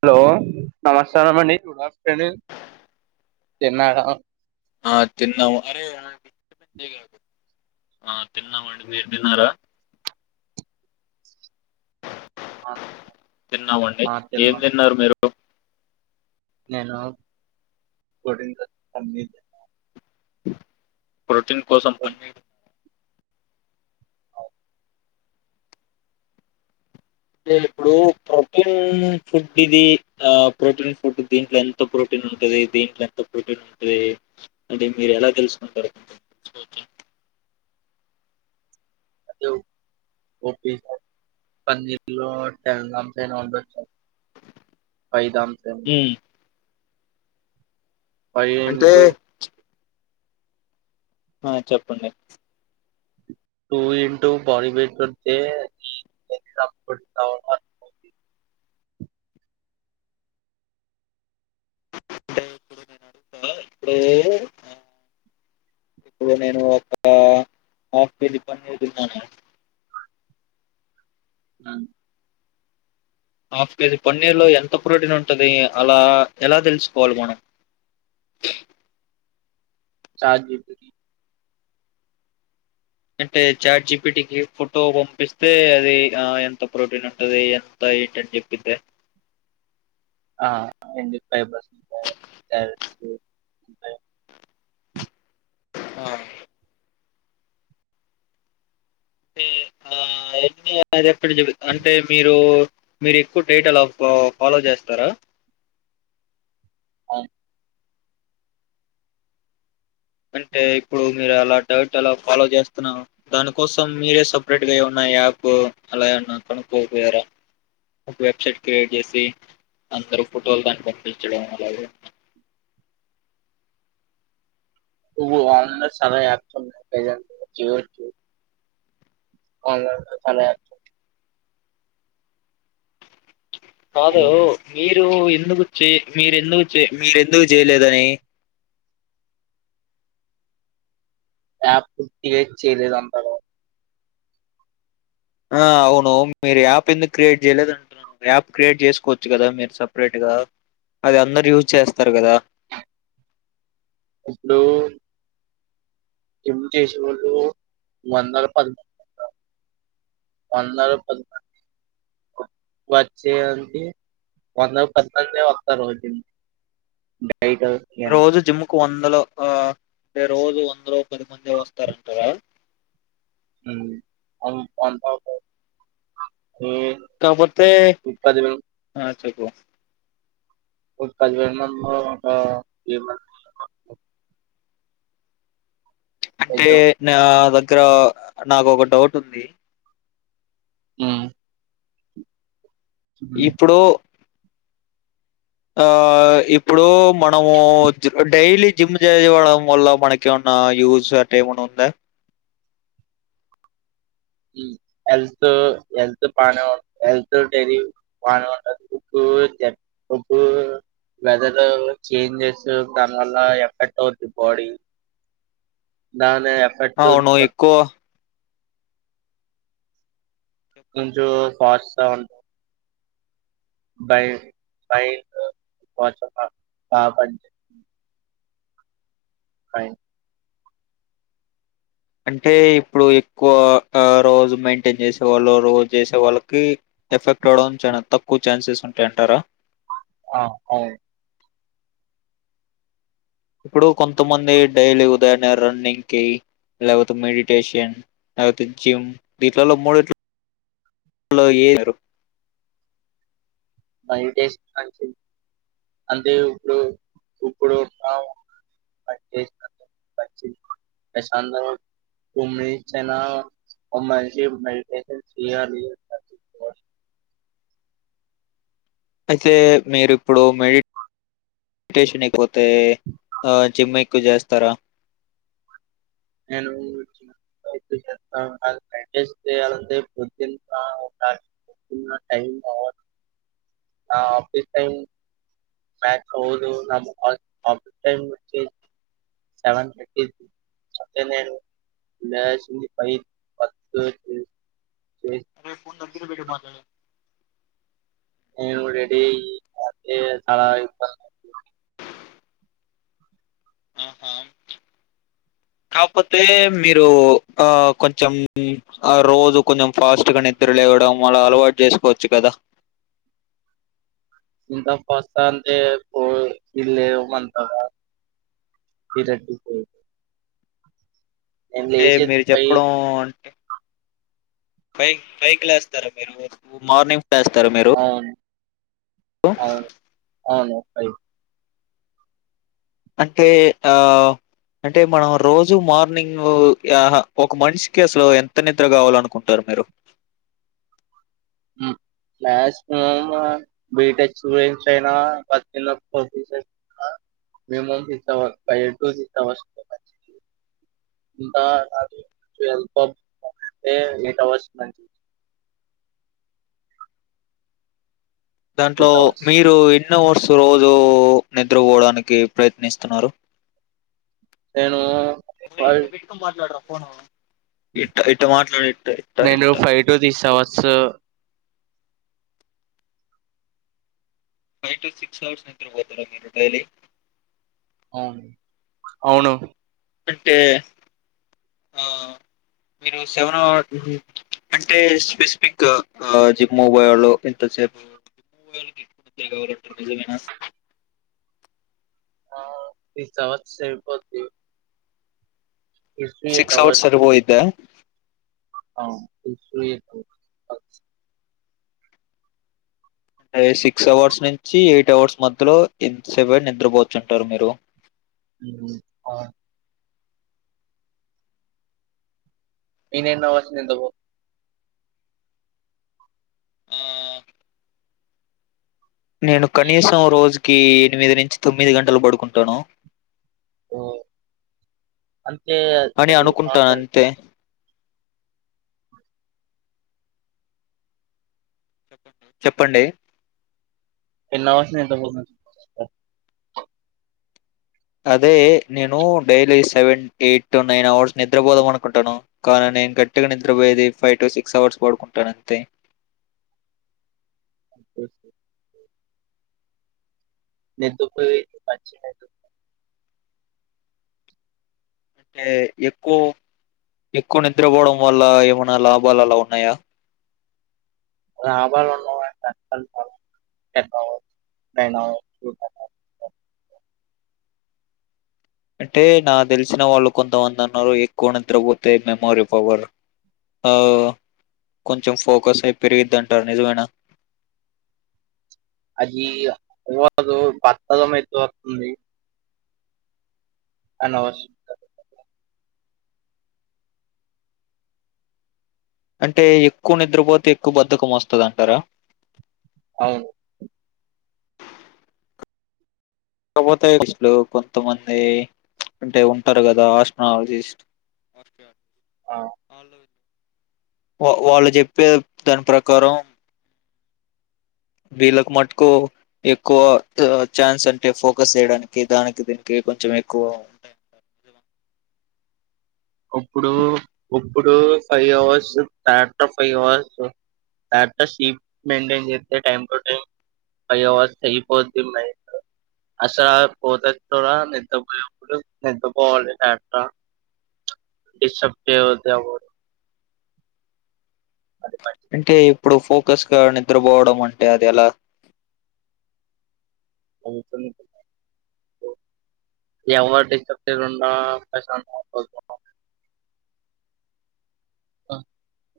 Hello నమస్కారం అండి good afternoon తిన్నాడా ఆ తిన్నాము అరే ఆ ఆ తిన్నామండ్ మీర్ తిన్నారా తిన్నామండి ఆ ఏం తిన్నాం తిన్నారు మీరు హ నేను గుడి న్ దా పన్నీర్ ప్రోటీన్ కోసం పన్నీర్ నేను ఇప్పుడు ప్రోటీన్ ఫుడ్ ఇది, ఆ ప్రోటీన్ ఫుడ్ దీంట్లో ఎంత ప్రోటీన్ ఉంటది, దీంట్లో ఎంత ప్రోటీన్ ఉంటది, అంటే మీరు ఎలా తెలుసుకుంటారు. అదే ఓ పన్నీళ్లో టలంగామ్స్ అయినా ఉండొచ్చు పైదామ్ తె ఉమ్ ఫైవ్ అంటే ఇంటు ఆ చెప్పండి టూ ఇంటు బాడీ వెయిట్ ఉంటే అంటే ఇప్పుడు నేను అడుగుతా, ఇప్పుడే ఇప్పుడు నేను ఒక అఫ్ కేజీ పన్నీర్ తిన్నానన్. అ హాఫ్ కేజీ పన్నీర్ లో ఎంత ప్రోటీన్ ఉంటుది, అలా ఎలా తెలుసుకోవాలి మనం. చాట్ జీ పిటి అంటే చాట్ జీపీటీ కి ఫుటో పంపిస్తే, అది ఆ ఎంత ప్రోటీన్ ఉంటది, ఎంత ఏంటని చెప్పిద్దా. ఆ [inaudible] ఆ తే ఆ ఎన్ని ఆర్ బ్ ఇప్పుడు చూడు అంటే మీరు మీరు ఎక్కువ డైటు అలా ఫాలో చేస్తారా. అ అంటే ఇప్పుడు మీరు అలా డట్ అలా ఫాలో చేస్తున్నావ్, దానికోసం మీరే సపరేట్ గా ఏమన్నా యాప్ అలా ఏమన్నా కనుక్కోపోయార, ఒక వెబ్సైట్ క్రియేట్ చేసి అందరు ఫోటోలు దాన్ని పంపించడం అలాగే. తుబు అలనే చాలా ఆప్స్ ఉన్నాయి ప్రెసెంట్ జు జూ ఆగాగు చాలా యాప్స్ ఉన్నా కాదు మీ మీరు ఎందుకు చే మీర్ ఎందుకు చే మీర్ ఎందుకు చేయలేదని. యాప్ క్రియేట్ చేయలేదంటారా ఆ అవును మీరు యాప్ ఎందుకు క్రియేట్ చేయలేదు అంటున్నారు, యాప్ క్రియేట్ చేసుకోవచ్చు కదా మీరు సపరేట్ గా, అది అందరు యూజ్ చేస్తారు కదా. ఇప్పుడూ జిమ్ చేసేవాళ్ళు వందల పది [unintelligible] వందల పది మం [unintelligible] వచ్చేయండి వందల్లో పది సర్లే వస్తారు రోజును రోజు జిమ్ కు వన్ లో ఆ రోజు వందలో పది మందే వస్తారంటారా ఊ అంత అంతా ఒకే కా పోతే ఆ చెప్పు ఓ పది ఉన్నో ఆ [unintelligible] అంటే ఎగ్జామ్ నా దగ్ క్రో నాకు ఒక్క డౌట్ ఉంది ఊ ఇప్పుడు ఆ ఇప్పుడు మనము డైలీ జిమ్ చేయడం వల్ల మనకి ఏమన్నా యూజ్ అట్ట ఏమన్నా ఉందా యూ హెల్త్ హెల్త్ బానే [unintelligible] హెల్త్ డైలీ బానే ఉంటంది ఉప్పు ఉప్పు వెదర్ చేంజెస్ దాని వల్ల ఎఫెక్ట్ అవుతది బాడీ దా అవును ఎక్కువ కొంచెం [unintelligible] బై బై [unintelligible] ఫైన్ అంటే ఇప్పుడు ఎక్కువ ఆ రోజు మెయింటైన్ చేసే వాళ్ళు రోజు చేసే వాళ్ళకి ఎఫెక్ట్ అవ్వడం చానా తక్కువ ఛాన్సెస్ ఉంటాయంటారా ఆ అవు ఇప్పుడు కొంతమంది డైలీ ఉదయాన్నే రన్నింగ్ కి లేకపోతే మెడిటేషన్ లేకపోతే జిమ్ దీట్లలో మూడుట లో లో ఏ పాడిటేషన్ మంచి ది అంటే ఇప్పుడు ఇప్పుడు [unintelligible] మంచిది ప్రశాంతం టూ మినిట్స్ అయినా ఓ మనిషి మెడిటేషన్ చేయాలి అయితే మీరు ఇప్పుడు మే టేషన్ అయిపో తే ఆ జిమ్ కు చేస్తారా నేను [unintelligible] పొద్దున్న ఆ ఒక్క టైమ్ ఆఫీస్ టైమ్ [unintelligible] రే ఫోన్ దగ్గర పెట్టి మాట్లాడు నేను రెడీ అయ్యి [unintelligible] ఆహా! కాపోతే మీరు ఆ కొంచెం ఆ రోజు కొంచెం ఫాస్ట్ గా నిద్ర లేవడం అలా అలవాటు చేసుకోవచ్చు కదా ఇంత ఫస్తా అంతే పో లేవు అంతగా ఈరట్టి పోయి నేను అంటే లేచేది మీరు ఫైవ్ చెప్పడం అంటే ఫైవ్ ఫై కి లేస్తారా మీరు మార్నింగ్ చేస్తారు మీరు అవును అవును అవును అయి అంటే ఆ అంటే మనం రోజు మార్నింగ్ ఒక మనిషికి అసలు ఎంత నిద్ర కావాల అనుకుంటారు మీరు మాక్సిమం బీటెక్ స్టూడెంట్స్ అయినా [unintelligible] minimum six hours five to six hours [unintelligible] eight hours దాంట్లో ఎయిట్ అవర్స్ మీరు రోజు నిద్రపోవడానికి ప్రయత్నిస్తున్నారు నేను వాల్ పోను నేను ఇట్ట ఫైవ్ టు తీసావచ్చ ఫైవ్ టు సిక్స్ అవర్స్ నిద్రపోతారా మీరు డైలీ అవును అవును అంటే ఆ మీరు సవ అంటే స్పెసిఫిక్ జిమ్బళు ఇంతసేపు ఎక్కువ కావాలంటారు నిజమనా సిక్స్ హరుస్ సరిపొద్ది సిక్స్ అవర్స్ అర పోయిద్ద ని అంటే సిక్స్ అవర్స్ నుంచి ఎయిట్ అవర్స్ మధ్యలో ఎంత సెపు నిద్రపోచ్చుంటారు మీరు ఆ ఇన నవాసనీ ఆహ్, నేను కనీసం రోజు కి ఎనిమిది నుంచి తొమ్మిది గంటలు పడుకుంటాను అ అని అనుకుంటాన అంతే ం చెప్పండి అవాస్ నిద్రపొ అదే నేను daily seven eight to nine hours నిద్రపోదాం అనుకుంటాను కానీ నేను గట్టిగా నిద్రపోయేది ఫైవ్ టు సిక్స్ అవర్స్ పడుకుంటాను అంతే నిద్రపోయి పచి అంటే ఎక్కువ ఎక్కువ నిద్రపోవడం వల్ల ఏమైనా లాభాలు అలా ఉన్నాయా రాబై [unintelligible] అంటే నా తెలిసిన వాళ్ళు కొంతమంది అన్నారు ఎక్కువ నిద్రపోతే మెమోరీ పవర్ ఆ కొంచెం ఫోకస్ అయి పెరిగిది అంటారు నిజమేైన అదిదు బత్తదమయితు వస్తుంది అనస్ అంటే ఎక్కువ నిద్రపోతే ఎక్కువ బధకం వస్తుంది అంటారా అవును పోతేస్లు కొంతమంది అంటే ఉంటారు కదా ఆస్ట్రాలజిస్ట్ ఆ! అలో వాళ్ళు చెప్పే దాని ప్రకారం వీళ్ళలకు మటుకు ఎక్కువ ఛాన్స్ అంటే ఫోకస్ చేయడానికి దానికి దీనికి కొంచెం ఎక్కువ ఉంటాయి ఇప్పుడు ఇప్పుడు five hours tractor five hours tractor seat maintain చేస్తే time to time five hours అయిపోతు మైట్ అసలు పోతే నిదపోయప్పుడు నిదపోవాలి టక్టర్ ఇ సబ్ పవద [unintelligible] అంటే ఇప్పుడు ఫోకస్ గా నిద్రపోవడం అంటే అది ఎలా ఎవరు ప్రు [inaudible] ఆ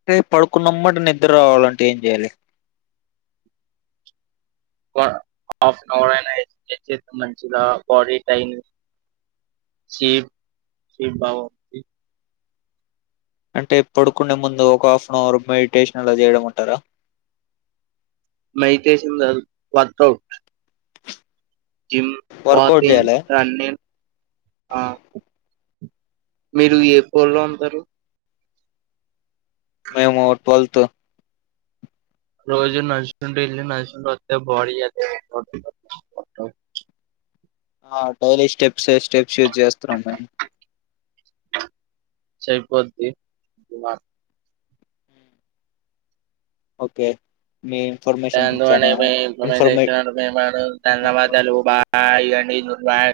అంటే పడుకున్నమాట నిద్ర రావాలంటే ఏం చేయాలి హాఫ్న్ అవర్ అయినా మంచిలా బాడీ టైనిప్ బాంది అంటే పడుకునే ముందు ఒక హాఫ్ అన్ అవర్ మెడిటేషన్ అలా చేయడం అంటారా మెడిట్షన్ కాదు వొర్క్ఉట్ జిమ్ వర్కౌట్ వాకింగ్ చేయాలి రనింగ్ ఆ మీరు ఏ పలో అంటారు మేము ట్వెల్త్ రోజు నడుస్తుంట ఇల్ నచ్చస్తు అ బాడీ అద ఆ డైలీ స్టెప్స్ స్టెప్స్ యూజ్ చేస్తున్నాం మేము సైపోద్తి బమ ఓకే మీ ఇన్ఫర్మేషన్ చాలా ఫర్మన్ ఇన్ఫర్మే [inaudible] ధన్వాదాలు బాయ్ డి నిర్ణయ